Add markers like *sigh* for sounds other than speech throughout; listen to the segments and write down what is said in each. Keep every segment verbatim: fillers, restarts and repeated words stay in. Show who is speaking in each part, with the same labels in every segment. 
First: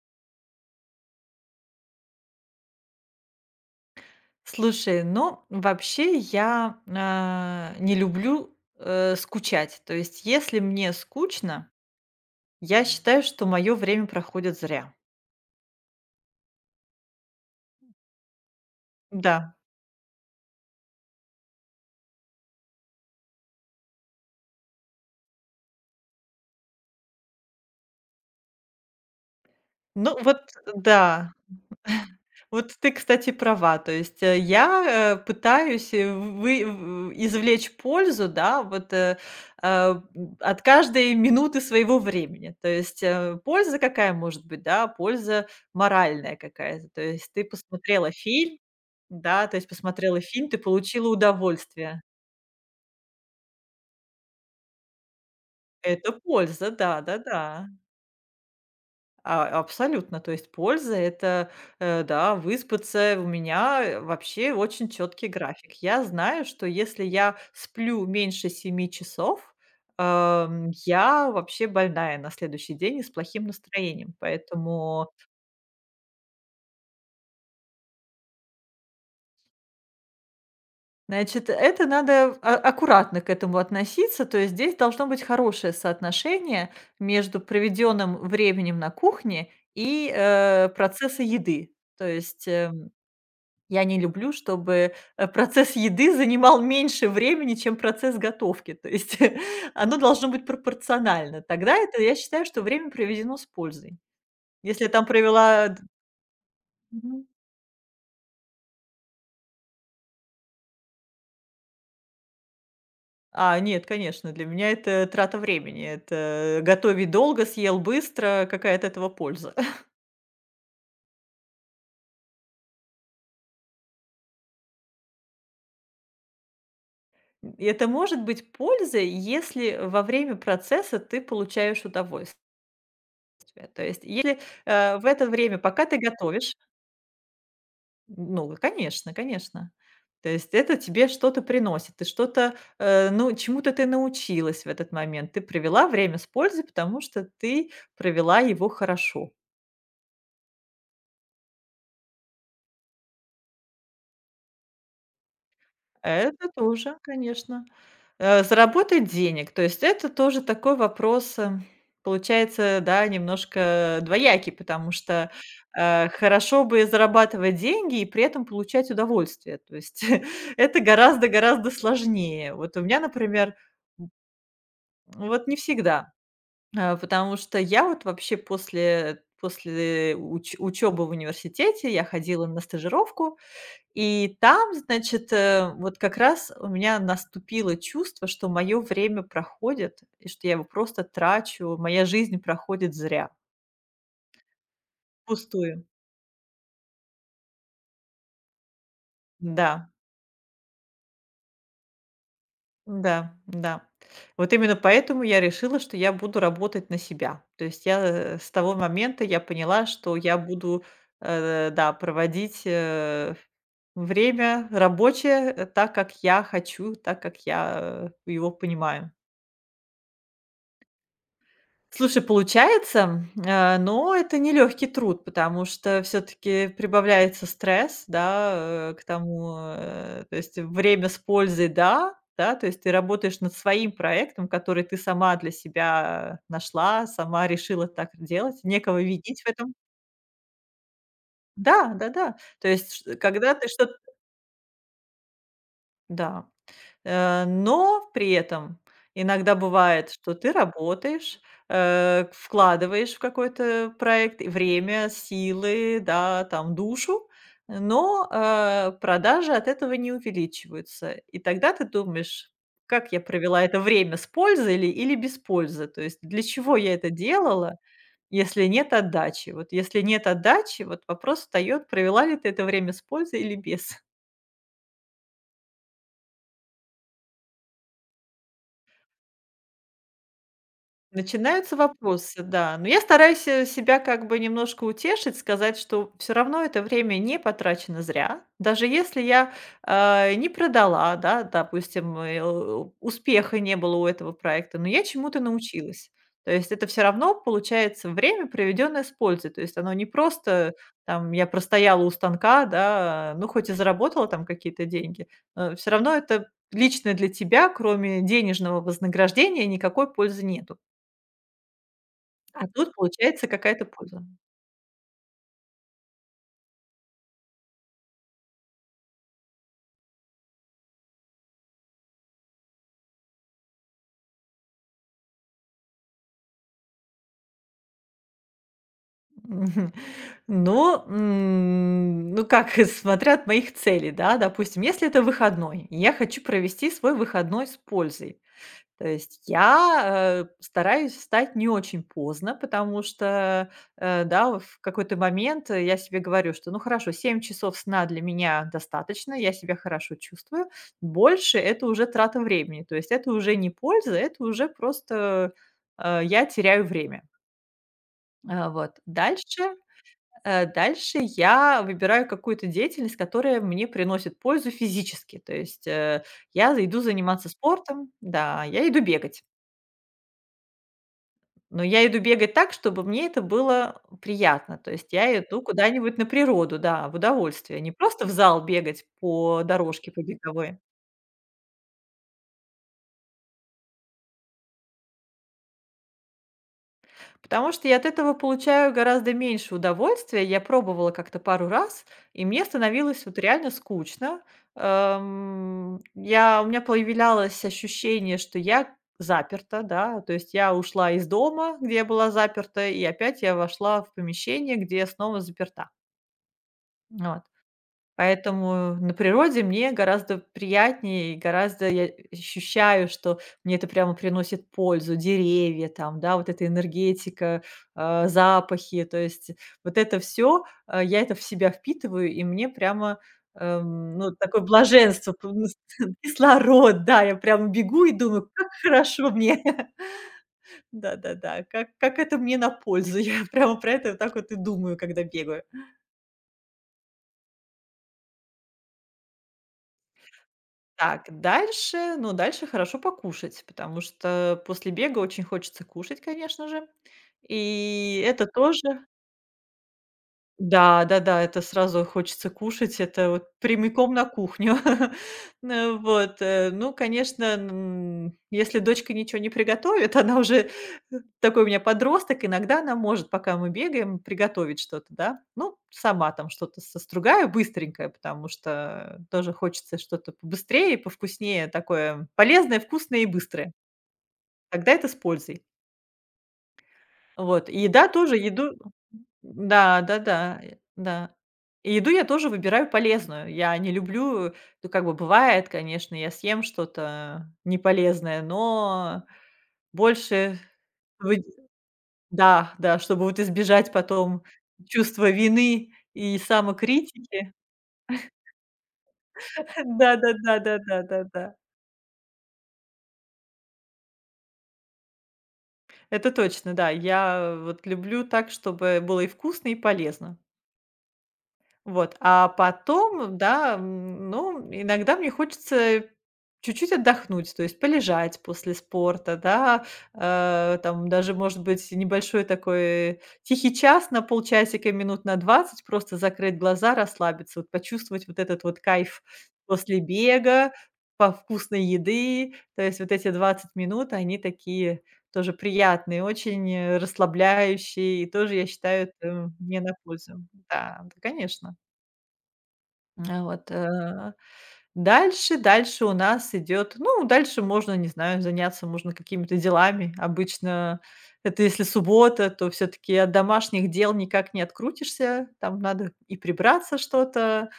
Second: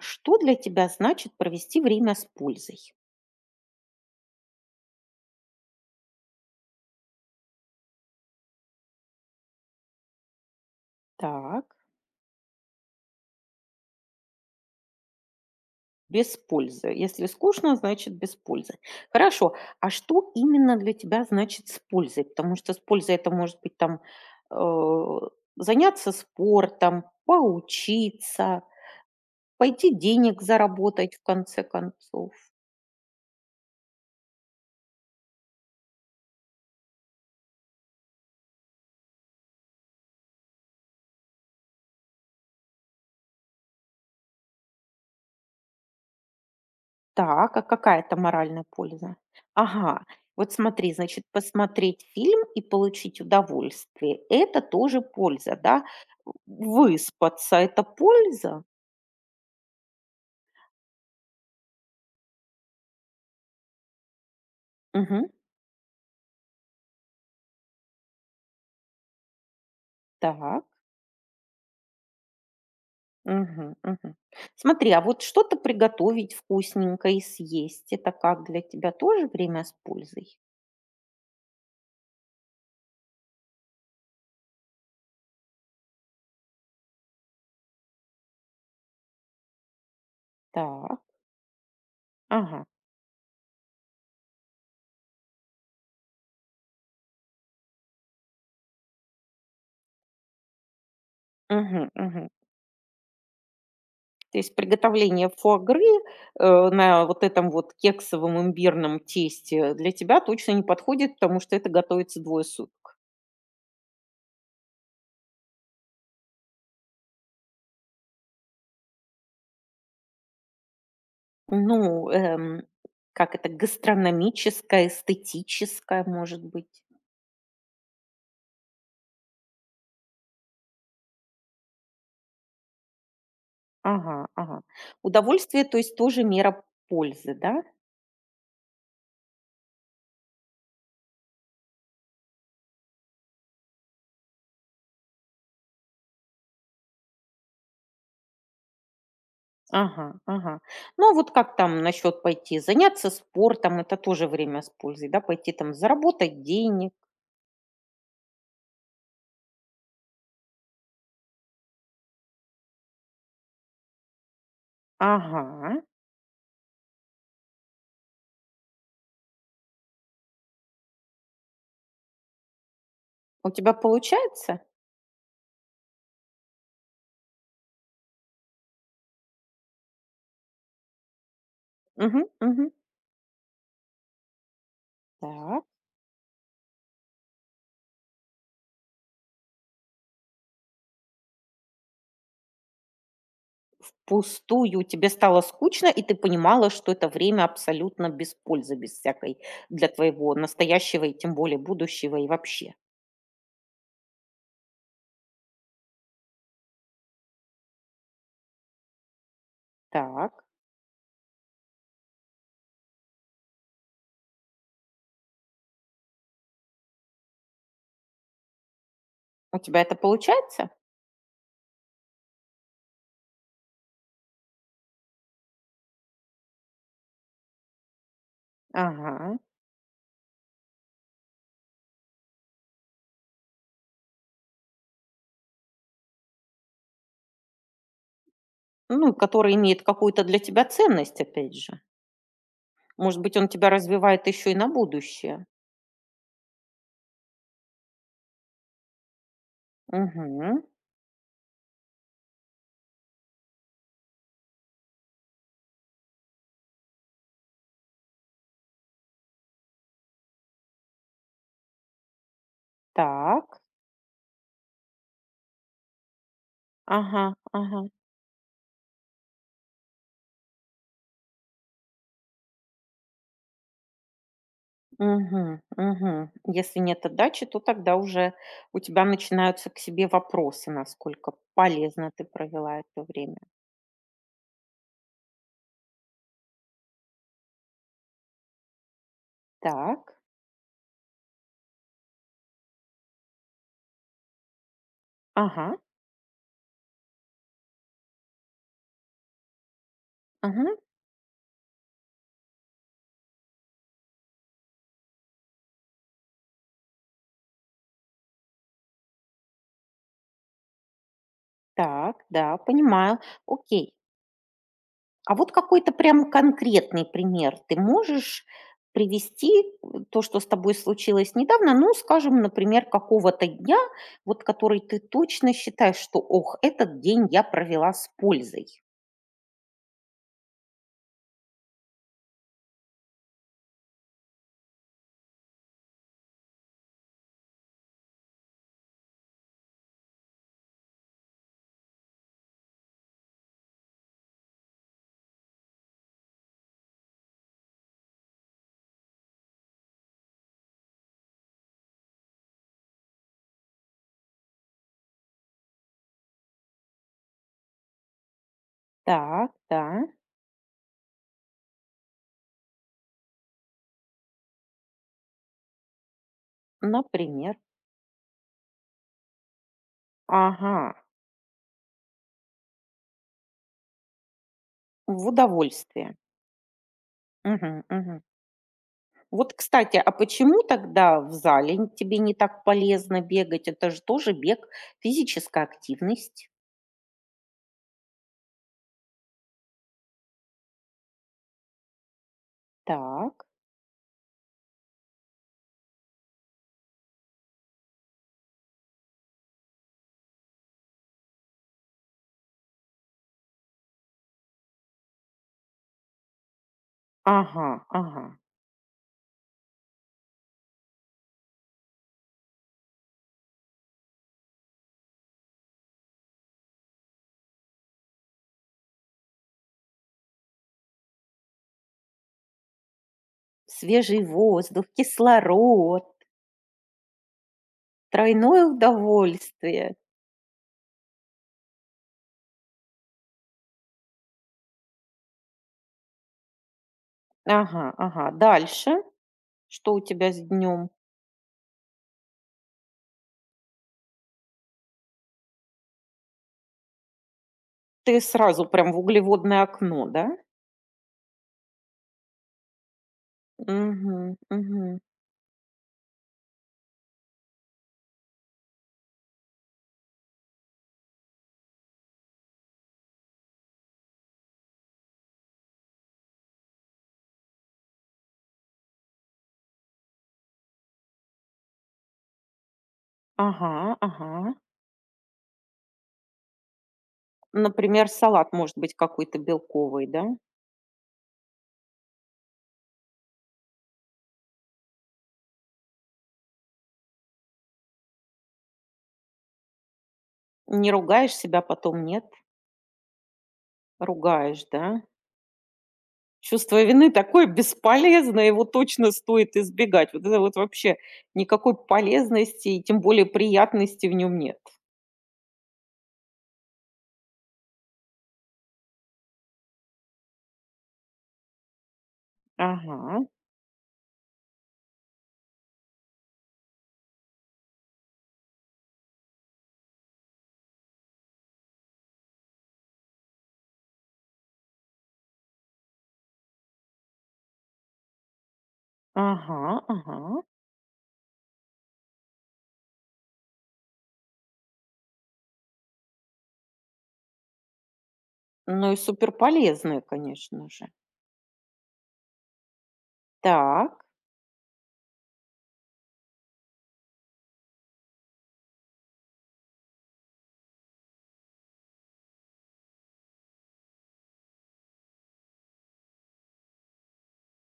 Speaker 1: Что для тебя значит провести время с пользой?
Speaker 2: Слушай, ну, вообще я, а, не люблю, э, скучать. То есть, если мне скучно,
Speaker 1: Так.
Speaker 2: я считаю, что мое время проходит зря.
Speaker 1: Без пользы. Если скучно, значит без пользы. Хорошо.
Speaker 2: Да.
Speaker 1: А что именно для тебя значит с пользой? Потому что с пользой это может быть там э, заняться спортом, поучиться, пойти
Speaker 2: Ну вот,
Speaker 1: денег заработать в
Speaker 2: да.
Speaker 1: конце концов.
Speaker 2: Вот ты, кстати, права. То есть, э, я, э, пытаюсь, э, вы в извлечь пользу, да, вот, э, э, м, от каждой минуты своего времени. То есть, э, польза какая может быть, да? Польза моральная какая-то. То есть ты
Speaker 1: Так, а какая
Speaker 2: посмотрела
Speaker 1: это
Speaker 2: фильм,
Speaker 1: моральная польза?
Speaker 2: да, то есть
Speaker 1: Ага,
Speaker 2: посмотрела фильм,
Speaker 1: вот
Speaker 2: ты
Speaker 1: смотри,
Speaker 2: получила
Speaker 1: значит,
Speaker 2: удовольствие.
Speaker 1: посмотреть фильм и получить удовольствие- это тоже польза, да?
Speaker 2: Это польза,
Speaker 1: Выспаться-
Speaker 2: да-да-да.
Speaker 1: это польза?
Speaker 2: А, абсолютно. То есть польза — это, э, да, выспаться. У меня, э, вообще очень
Speaker 1: Мгм.
Speaker 2: четкий график. Я знаю, что если я сплю меньше семи часов,
Speaker 1: Так.
Speaker 2: эм, я вообще больная на следующий день и с плохим
Speaker 1: Мгм, мгм.
Speaker 2: настроением.
Speaker 1: Смотри, а
Speaker 2: Поэтому,
Speaker 1: вот что-то приготовить вкусненько и съесть- это как для тебя тоже время с пользой?
Speaker 2: значит, это надо а аккуратно к этому относиться. То есть здесь должно быть хорошее соотношение между проведенным временем на кухне и, э,
Speaker 1: Так.
Speaker 2: процесса еды. То есть,
Speaker 1: Ага.
Speaker 2: э Я не люблю, чтобы, э, процесс еды занимал меньше времени, чем процесс готовки. То есть *laughs* оно должно быть пропорционально. Тогда
Speaker 1: Мгм,
Speaker 2: это, я
Speaker 1: мгм.
Speaker 2: считаю, что время проведено с пользой.
Speaker 1: То есть
Speaker 2: Если я там
Speaker 1: приготовление фуа
Speaker 2: провела д
Speaker 1: э, на
Speaker 2: мгм.
Speaker 1: вот этом вот кексовом имбирном тесте для тебя точно не подходит, потому что это готовится двое суток.
Speaker 2: А, нет, конечно, для меня это трата времени. Это готови долго, съел быстро, какая от этого польза? *laughs*
Speaker 1: Ну, эм, как это, гастрономическое, эстетическое, может быть.
Speaker 2: И это может быть польза, если во время процесса ты получаешь удовольствие. То есть,
Speaker 1: Ага,
Speaker 2: если,
Speaker 1: ага.
Speaker 2: э, в это время,
Speaker 1: Удовольствие, то
Speaker 2: пока
Speaker 1: есть
Speaker 2: ты
Speaker 1: тоже
Speaker 2: готовишь.
Speaker 1: мера пользы, да?
Speaker 2: Ну, конечно, конечно. То есть это тебе что-то приносит, ты что-то, э, ну, чему-то ты научилась в этот момент. Ты провела время с пользой, потому что ты провела его хорошо.
Speaker 1: Ага, ага. Ну, а вот как там насчет пойти заняться спортом? Это тоже время с пользой, да? Пойти там заработать
Speaker 2: Это
Speaker 1: денег.
Speaker 2: тоже, конечно. Э, заработать денег, то есть это тоже такой вопрос, э, получается, да, немножко двоякий, потому что,
Speaker 1: Ага.
Speaker 2: э, хорошо бы зарабатывать деньги и при этом получать удовольствие. То есть *laughs* это гораздо-гораздо сложнее. Вот у меня,
Speaker 1: У
Speaker 2: например.
Speaker 1: тебя получается?
Speaker 2: Вот не всегда, а, потому что я вот вообще после после уч учёбы в университете я
Speaker 1: Угу,
Speaker 2: ходила на
Speaker 1: угу.
Speaker 2: стажировку, и там, значит,
Speaker 1: Так.
Speaker 2: э, вот как раз у меня наступило чувство, что мое время проходит и что я его просто трачу, моя жизнь проходит зря,
Speaker 1: Пустую. Тебе стало
Speaker 2: пустую.
Speaker 1: скучно, и ты понимала, что это время абсолютно без пользы, без всякой для
Speaker 2: Да.
Speaker 1: твоего настоящего и тем более будущего и вообще.
Speaker 2: Да, да. Вот именно поэтому я решила, что я буду работать на себя. То есть я, э, с того момента я поняла, что я
Speaker 1: Так,
Speaker 2: буду, э, да, проводить э, время рабочее, э, так, как я хочу, так, как я э, его понимаю.
Speaker 1: у тебя это получается?
Speaker 2: Слушай, получается, э, но это нелегкий труд, потому что все-таки прибавляется стресс, да, э, к
Speaker 1: Ага.
Speaker 2: тому, э, то есть время с пользой, да, да, то есть ты работаешь над своим проектом, который ты сама для себя нашла, сама решила так делать, некого
Speaker 1: Ну,
Speaker 2: видеть в
Speaker 1: который
Speaker 2: этом.
Speaker 1: имеет какую-то для тебя ценность, опять же.
Speaker 2: Да, да, да. То есть, ш-
Speaker 1: Может быть, он
Speaker 2: когда ты
Speaker 1: тебя
Speaker 2: что-то…
Speaker 1: развивает еще и на будущее.
Speaker 2: Да. Э, но при этом иногда бывает, что ты
Speaker 1: Угу.
Speaker 2: работаешь, э, вкладываешь в какой-то проект время, силы, да, там, душу, но, э, продажи от этого не увеличиваются. И тогда ты думаешь: «Как я
Speaker 1: Так.
Speaker 2: провела это время, с пользой ли или без пользы? То есть для чего я это
Speaker 1: Ага,
Speaker 2: делала,
Speaker 1: ага.
Speaker 2: если нет отдачи?» Вот если нет отдачи, вот вопрос встаёт: провела ли ты это время с пользой или без?
Speaker 1: Угу. Угу. Если нет отдачи, то тогда уже у тебя начинаются к себе вопросы, насколько
Speaker 2: Начинаются
Speaker 1: полезно ты
Speaker 2: вопросы, да.
Speaker 1: провела
Speaker 2: Но я
Speaker 1: это время.
Speaker 2: стараюсь, э, себя как бы немножко утешить, сказать, что все равно это время не потрачено зря. Даже если я,
Speaker 1: Так.
Speaker 2: а, не продала, да, допустим, э, у успеха не было у этого проекта, но я чему-то
Speaker 1: Ага,
Speaker 2: научилась. То есть это все равно получается время, проведенное с пользой. То есть оно не просто
Speaker 1: ага.
Speaker 2: там я простояла у станка, да, ну, хоть и заработала там какие-то деньги, все равно это лично для тебя, кроме денежного вознаграждения, никакой пользы нету.
Speaker 1: Так, да,
Speaker 2: А тут
Speaker 1: понимаю.
Speaker 2: получается какая-то
Speaker 1: Окей.
Speaker 2: польза.
Speaker 1: А вот какой-то прям конкретный пример ты можешь привести? Э, то, что с тобой случилось недавно, ну, скажем, например, какого-то дня, вот который ты точно считаешь, что: "Ох, этот день я провела с пользой".
Speaker 2: Мгм. Ну, м, ну как, *laughs* смотря от моих целей, да, допустим, если это выходной, и я хочу провести свой выходной с пользой. То есть я, э, стараюсь встать не очень поздно, потому что, э, да, вот в какой-то момент э, я себе говорю, что, ну хорошо, семь часов сна для меня достаточно, я себя хорошо чувствую, больше это уже трата времени, то есть это уже не польза, это уже просто, э, я теряю время. А, вот.
Speaker 1: Так,
Speaker 2: Дальше,
Speaker 1: да,
Speaker 2: э, дальше я выбираю какую-то деятельность, которая мне приносит пользу физически. То есть, э, я иду заниматься
Speaker 1: например.
Speaker 2: спортом, да, я иду бегать.
Speaker 1: Ага,
Speaker 2: Но я иду бегать так, чтобы мне это было приятно. То есть
Speaker 1: в
Speaker 2: я иду
Speaker 1: удовольствие.
Speaker 2: куда-нибудь на природу, да, в удовольствие.
Speaker 1: Мгм,
Speaker 2: Не
Speaker 1: мгм.
Speaker 2: просто в зал бегать
Speaker 1: Вот,
Speaker 2: по
Speaker 1: кстати, а
Speaker 2: дорожке, по
Speaker 1: почему
Speaker 2: беговой.
Speaker 1: тогда в зале н тебе не так полезно бегать? Это же тоже бег, физическая активность.
Speaker 2: Потому что я от этого получаю гораздо меньше удовольствия. Я пробовала как-то пару раз, и мне становилось вот
Speaker 1: Так.
Speaker 2: реально скучно. Эм, я, у меня появлялось ощущение, что я заперта, да, то есть я ушла из дома, где я была заперта, и опять я вошла в помещение, где я снова заперта. Вот.
Speaker 1: Ага, ага.
Speaker 2: Поэтому на природе мне гораздо приятнее, и гораздо я ощущаю, что мне это прямо приносит пользу. Деревья там, да, вот эта энергетика, а, запахи. То есть вот это все я это в себя впитываю, и мне прямо, эм,
Speaker 1: Свежий
Speaker 2: ну, такое
Speaker 1: воздух,
Speaker 2: блаженство, п ну,
Speaker 1: кислород,
Speaker 2: *laughs* кислород, да. Я прям бегу и думаю:
Speaker 1: тройное
Speaker 2: «Как хорошо мне». *laughs*
Speaker 1: удовольствие.
Speaker 2: Да-да-да, как как это мне на пользу. *laughs* Я прямо про это вот так вот и думаю, когда бегаю.
Speaker 1: Ага, ага. Дальше? Что у тебя с днем?
Speaker 2: Так, дальше, ну, дальше хорошо покушать, потому что после бега очень хочется кушать, конечно же.
Speaker 1: Ты
Speaker 2: И это
Speaker 1: сразу прям в
Speaker 2: тоже
Speaker 1: углеводное окно, да?
Speaker 2: да, да-да, это сразу хочется кушать, это вот прямиком на
Speaker 1: Угу,
Speaker 2: кухню.
Speaker 1: угу.
Speaker 2: *laughs* Ну вот, э, ну, конечно, м, если дочка ничего не приготовит, *laughs* она уже, э, такой у меня подросток, иногда она может, пока мы бегаем, приготовить что-то, да. Ну, сама там что-то состругаю быстренькое, потому что тоже хочется что-то побыстрее, повкуснее, такое полезное, вкусное и
Speaker 1: Ага,
Speaker 2: быстрое.
Speaker 1: ага.
Speaker 2: Тогда это с пользой. Вот, и
Speaker 1: Например,
Speaker 2: еда тоже,
Speaker 1: салат может
Speaker 2: еду
Speaker 1: быть какой-то
Speaker 2: да,
Speaker 1: белковый, да?
Speaker 2: да-да, э, да. И еду я тоже выбираю полезную. Я не люблю, ну, как бы бывает, конечно, я съем что-то неполезное, но больше
Speaker 1: Не ругаешь
Speaker 2: вы
Speaker 1: себя потом, нет?
Speaker 2: да, да, чтобы вот избежать потом
Speaker 1: Ругаешь, да?
Speaker 2: чувства вины и
Speaker 1: Чувство вины такое
Speaker 2: самокритики.
Speaker 1: бесполезное, его точно стоит
Speaker 2: *laughs*
Speaker 1: избегать.
Speaker 2: Да
Speaker 1: Вот
Speaker 2: да
Speaker 1: это вот
Speaker 2: да да
Speaker 1: вообще
Speaker 2: да да да.
Speaker 1: никакой полезности и тем более приятности в нем нет.
Speaker 2: Это точно, да. Я вот люблю так, чтобы было и вкусно, и полезно. Вот, а
Speaker 1: Ага,
Speaker 2: потом, да, м, ну, иногда мне хочется чуть-чуть отдохнуть, то есть полежать после спорта, да, э, там даже, может быть, небольшой такой тихий час на полчасика, минут на двадцать, просто закрыть глаза, расслабиться, вот почувствовать вот этот вот кайф
Speaker 1: ага,
Speaker 2: после
Speaker 1: ага.
Speaker 2: бега, по вкусной еды, то есть вот эти двадцать минут, они такие тоже приятные, очень э, расслабляющие, и тоже, я
Speaker 1: Ну и
Speaker 2: считаю, это мне на
Speaker 1: суперполезное,
Speaker 2: пользу.
Speaker 1: конечно же.
Speaker 2: Да, да, конечно. А вот,
Speaker 1: Так,
Speaker 2: э, дальше дальше у нас идет, ну, дальше можно, не знаю, заняться можно какими-то делами. Обычно это если суббота, то все таки от домашних дел никак не открутишься. Там надо и прибраться что-то.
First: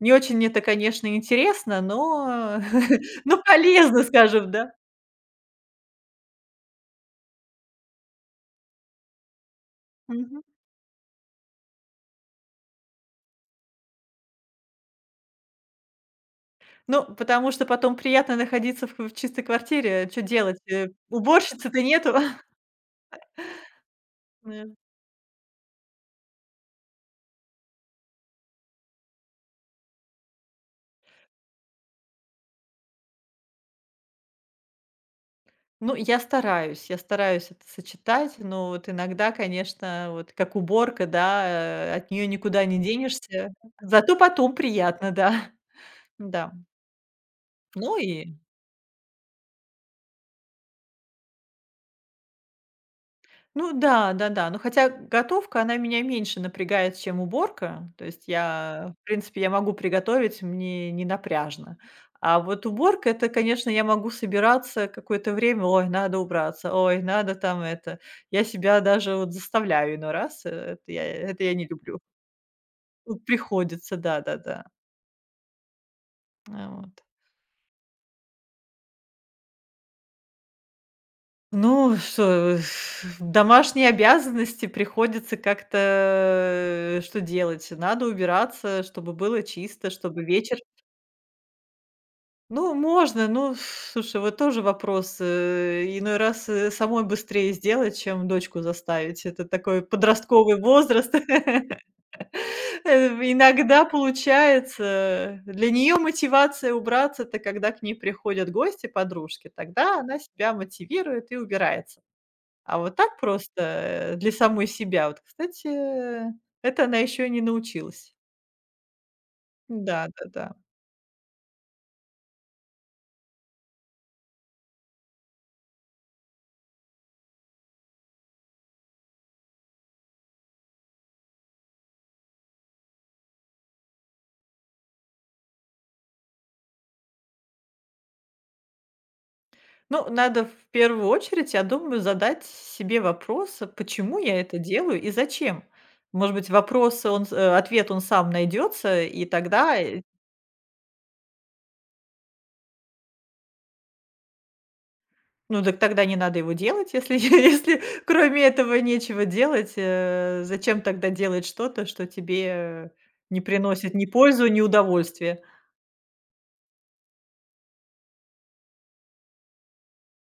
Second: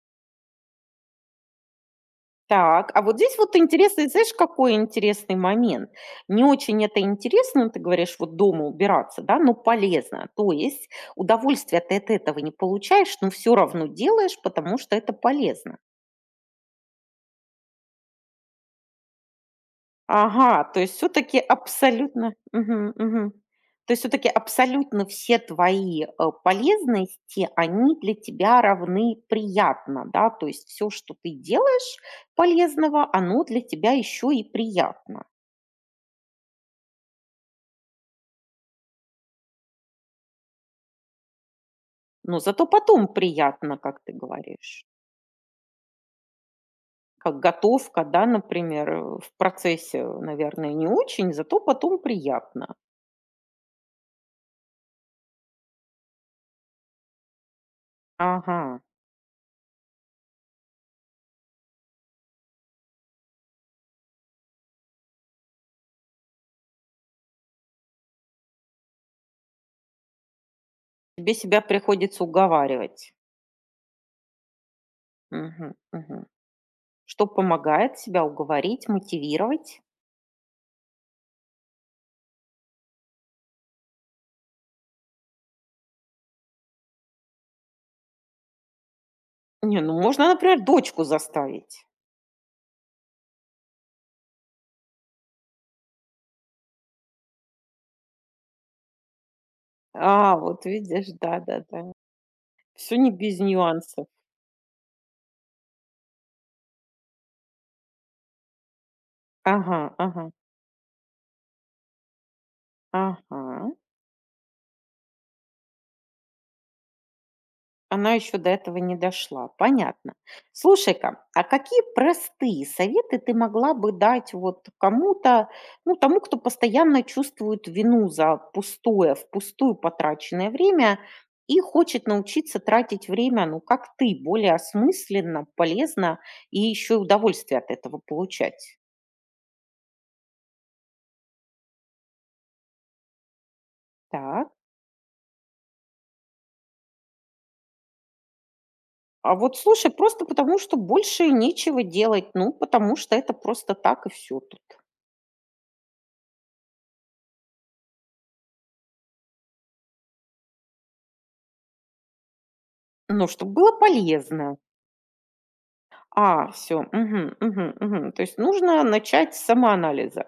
Speaker 2: Не очень мне это, конечно, интересно, но
Speaker 1: так. А
Speaker 2: *laughs*
Speaker 1: вот здесь
Speaker 2: но
Speaker 1: вот
Speaker 2: полезно,
Speaker 1: интересный, знаешь,
Speaker 2: скажем,
Speaker 1: какой
Speaker 2: да.
Speaker 1: интересный момент? Не очень это интересно, ты говоришь, вот дома убираться, да, но полезно.
Speaker 2: Мгм.
Speaker 1: То есть удовольствия ты от этого не получаешь, но все равно делаешь, потому что это полезно.
Speaker 2: Ну, потому что потом приятно находиться в в чистой квартире. Что делать?
Speaker 1: Ага, то
Speaker 2: Э,
Speaker 1: есть все таки
Speaker 2: уборщицы-то нету.
Speaker 1: абсолютно мгм, мгм. То есть все таки
Speaker 2: *laughs*
Speaker 1: абсолютно все твои, э, полезности, они для тебя равны приятно, да? То есть все, что ты делаешь полезного, оно для тебя еще и приятно.
Speaker 2: Ну, я стараюсь, я стараюсь это сочетать, но вот иногда, конечно, вот как уборка, да, э, от нее
Speaker 1: Но
Speaker 2: никуда
Speaker 1: зато
Speaker 2: не
Speaker 1: потом
Speaker 2: денешься.
Speaker 1: приятно, как ты
Speaker 2: Зато потом
Speaker 1: говоришь.
Speaker 2: приятно, да. *laughs* Да.
Speaker 1: Как
Speaker 2: Ну
Speaker 1: готовка, да,
Speaker 2: и
Speaker 1: например, э, в процессе, наверное, не очень, зато потом приятно.
Speaker 2: ну да, да-да. Ну, хотя готовка, она меня меньше напрягает, чем уборка. То есть
Speaker 1: Ага,
Speaker 2: я, в принципе, я могу приготовить, мне не напряжно. А вот уборка — это, конечно, я могу собираться какое-то время: «Ой, надо убраться, ой, надо там это». Я себя даже вот заставляю иной раз, э, это я
Speaker 1: тебе
Speaker 2: это я
Speaker 1: себя
Speaker 2: не люблю.
Speaker 1: приходится уговаривать.
Speaker 2: Ну, приходится, да-да-да.
Speaker 1: Мгм, мгм.
Speaker 2: А, вот.
Speaker 1: Что помогает себя уговорить, мотивировать.
Speaker 2: Ну, что, *laughs* *sighs* домашние обязанности, приходится как-то, э, что делать? Надо убираться, чтобы было
Speaker 1: Не,
Speaker 2: чисто,
Speaker 1: ну
Speaker 2: чтобы
Speaker 1: можно,
Speaker 2: вечер…
Speaker 1: например, дочку заставить.
Speaker 2: Ну, можно, ну, слушай, вот тоже вопрос, э, иной раз, э, самой быстрее сделать, чем дочку заставить. Это такой
Speaker 1: А,
Speaker 2: подростковый
Speaker 1: вот видишь,
Speaker 2: возраст. *laughs*
Speaker 1: да-да-да. Все
Speaker 2: Э,
Speaker 1: не без
Speaker 2: иногда
Speaker 1: нюансов.
Speaker 2: получается, для нее мотивация убраться — это когда к ней приходят гости, подружки,
Speaker 1: Ага,
Speaker 2: тогда она
Speaker 1: ага,
Speaker 2: себя мотивирует и убирается. А вот так просто,
Speaker 1: ага.
Speaker 2: э, для самой себя, вот, кстати, э, это она еще не научилась.
Speaker 1: Она еще до этого не дошла. Понятно.
Speaker 2: Да-да-да.
Speaker 1: Слушай-ка, а какие простые советы ты могла бы дать вот кому-то, ну, тому, кто постоянно чувствует вину за пустое, впустую потраченное время и хочет научиться тратить время, ну, как ты, более осмысленно, полезно и еще и удовольствие от этого получать?
Speaker 2: Ну, надо в первую очередь, я думаю, задать себе вопрос, а почему я
Speaker 1: Так.
Speaker 2: это делаю и зачем? Может быть, вопрос, он с э, ответ он сам найдется и
Speaker 1: А вот
Speaker 2: тогда,
Speaker 1: слушай,
Speaker 2: э…
Speaker 1: просто потому что больше нечего делать, ну, потому что это просто так и все тут.
Speaker 2: Ну дак тогда не надо его делать, если *laughs* если кроме этого нечего делать. Э, зачем тогда делать что-то, что тебе, э,
Speaker 1: Ну,
Speaker 2: не
Speaker 1: чтобы было
Speaker 2: приносит ни пользу,
Speaker 1: полезно.
Speaker 2: ни удовольствия?
Speaker 1: А, все, мгм, мгм, мгм. То есть нужно начать с самоанализа.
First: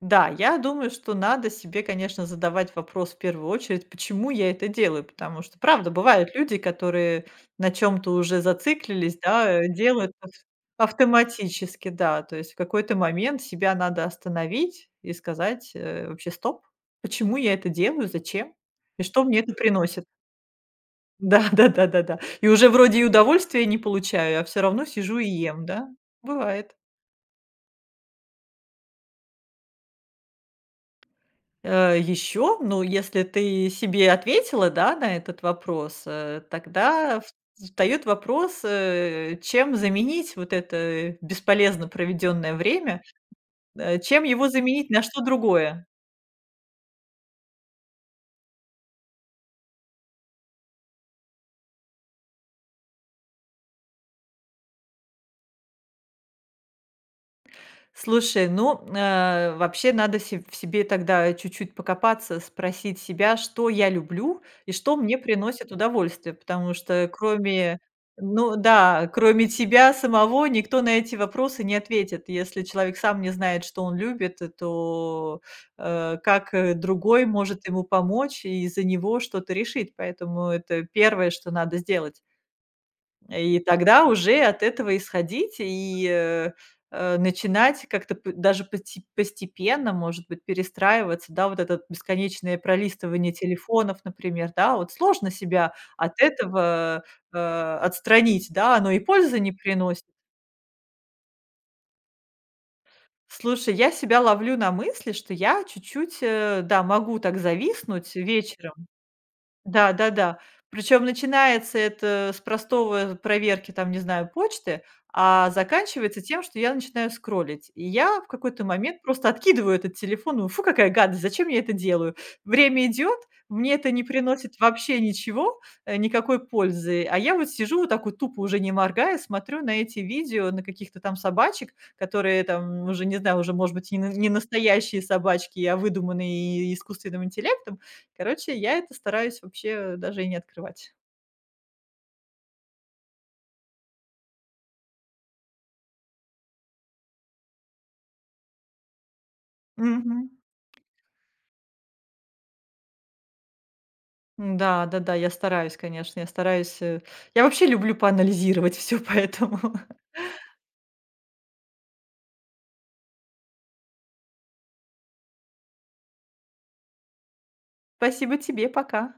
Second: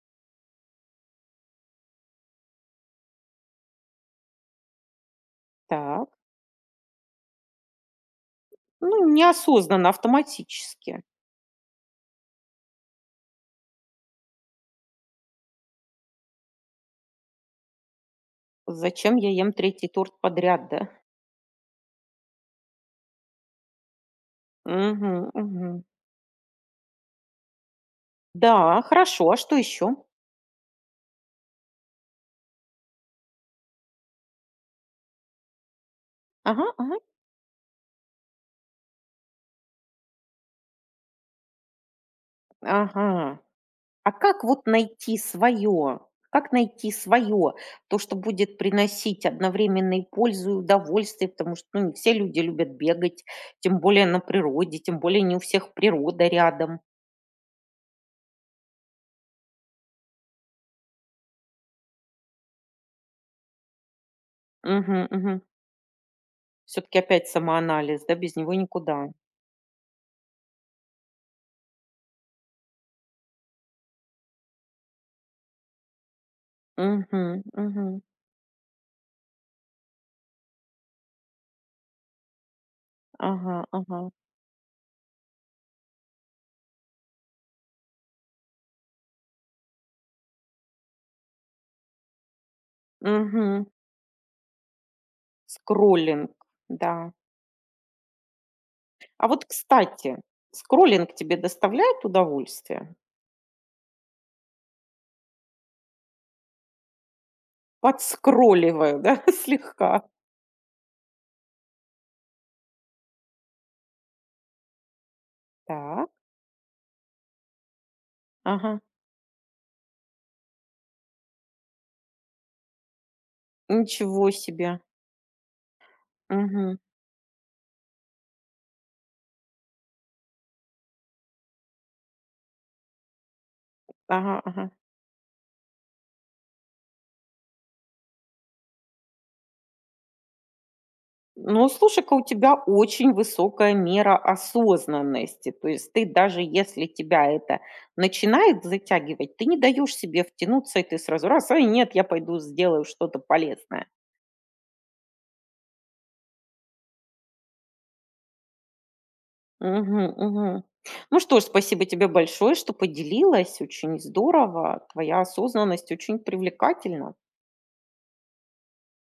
Speaker 2: Да, я думаю, что надо себе, конечно, задавать вопрос в первую очередь, почему я это делаю. Потому что, правда,
Speaker 1: Так.
Speaker 2: бывают люди, которые на чем то уже
Speaker 1: Ну,
Speaker 2: зациклились, да, э,
Speaker 1: неосознанно,
Speaker 2: делают ав
Speaker 1: автоматически.
Speaker 2: автоматически, да. То есть в какой-то момент себя надо остановить и сказать, э, вообще: «Стоп, почему я это делаю, зачем и
Speaker 1: Зачем
Speaker 2: что
Speaker 1: я
Speaker 2: мне это
Speaker 1: ем третий
Speaker 2: приносит?»
Speaker 1: торт подряд, да?
Speaker 2: Да *laughs* да да да да. И уже вроде и удовольствия не получаю, а все равно
Speaker 1: Мгм,
Speaker 2: сижу и ем,
Speaker 1: мгм.
Speaker 2: да? Бывает.
Speaker 1: Да, хорошо, а что еще?
Speaker 2: Э, еще, ну, если ты себе ответила, да, на этот вопрос, э,
Speaker 1: Ага, ага.
Speaker 2: тогда в встаёт вопрос, э, чем заменить вот это бесполезно проведенное время,
Speaker 1: Ага.
Speaker 2: э,
Speaker 1: А
Speaker 2: чем
Speaker 1: как
Speaker 2: его
Speaker 1: вот
Speaker 2: заменить на
Speaker 1: найти
Speaker 2: что другое?
Speaker 1: свое? Как найти свое? То, что будет приносить одновременно и пользу, и удовольствие, потому что, ну, не все люди любят бегать, тем более на природе, тем более не у всех природа рядом.
Speaker 2: Слушай, ну, э, вообще надо се- в себе тогда чуть-чуть покопаться, спросить себя, что я люблю и что
Speaker 1: Мгм,
Speaker 2: мне
Speaker 1: мгм.
Speaker 2: приносит удовольствие, потому
Speaker 1: Все таки
Speaker 2: что
Speaker 1: опять
Speaker 2: кроме,
Speaker 1: самоанализ, да, без него
Speaker 2: ну
Speaker 1: никуда.
Speaker 2: да, кроме тебя самого никто на эти вопросы не ответит. Если человек сам не знает, что он любит, э, то э, как э, другой
Speaker 1: Мгм,
Speaker 2: может ему
Speaker 1: мгм.
Speaker 2: помочь и за него что-то решить. Поэтому это первое, что надо сделать.
Speaker 1: Ага,
Speaker 2: И
Speaker 1: ага.
Speaker 2: тогда уже от этого исходить и, э, э, начинать как-то п даже поти постепенно, может быть, перестраиваться. Да, вот это бесконечное пролистывание
Speaker 1: Мгм.
Speaker 2: телефонов, например, да, вот сложно себя от
Speaker 1: Скроллинг, да.
Speaker 2: этого, э, отстранить, да, оно и
Speaker 1: А
Speaker 2: пользы
Speaker 1: вот,
Speaker 2: не приносит.
Speaker 1: кстати, скроллинг тебе доставляет удовольствие?
Speaker 2: Слушай, я себя ловлю на мысли, что я чуть-чуть, э, да, могу так зависнуть вечером.
Speaker 1: Подскролливаю, да, *laughs* слегка.
Speaker 2: Да-да-да. Причем начинается это с простого э, проверки, там, не знаю, почты, а
Speaker 1: Так,
Speaker 2: заканчивается тем, что я начинаю скроллить. И я в какой-то
Speaker 1: ага.
Speaker 2: момент просто откидываю этот телефон. Думаю: «Фу, какая гадость! Зачем я это делаю?» Время идет, мне это не
Speaker 1: Ничего
Speaker 2: приносит
Speaker 1: себе.
Speaker 2: вообще ничего, э, никакой
Speaker 1: Мгм.
Speaker 2: пользы. А я вот сижу вот так вот тупо, уже не моргая, смотрю на эти видео, на каких-то там собачек, которые там уже, не знаю, уже, может быть, и не на- не
Speaker 1: Ага, ага.
Speaker 2: настоящие собачки, а выдуманные искусственным интеллектом. Короче, я это стараюсь вообще даже и не открывать.
Speaker 1: Ну, слушай-ка, у тебя очень высокая мера осознанности. То есть ты даже если тебя это начинает затягивать, ты не даешь себе
Speaker 2: Мгм.
Speaker 1: втянуться, и ты сразу раз, ай, нет, я пойду сделаю что-то полезное.
Speaker 2: Да, да-да, я стараюсь, конечно, я стараюсь, э. Я вообще люблю поанализировать все, поэтому.
Speaker 1: Мгм,
Speaker 2: *laughs*
Speaker 1: мгм. Ну что ж, спасибо тебе большое, что поделилась. Очень здорово. Твоя осознанность очень привлекательна.
Speaker 2: Спасибо тебе, пока.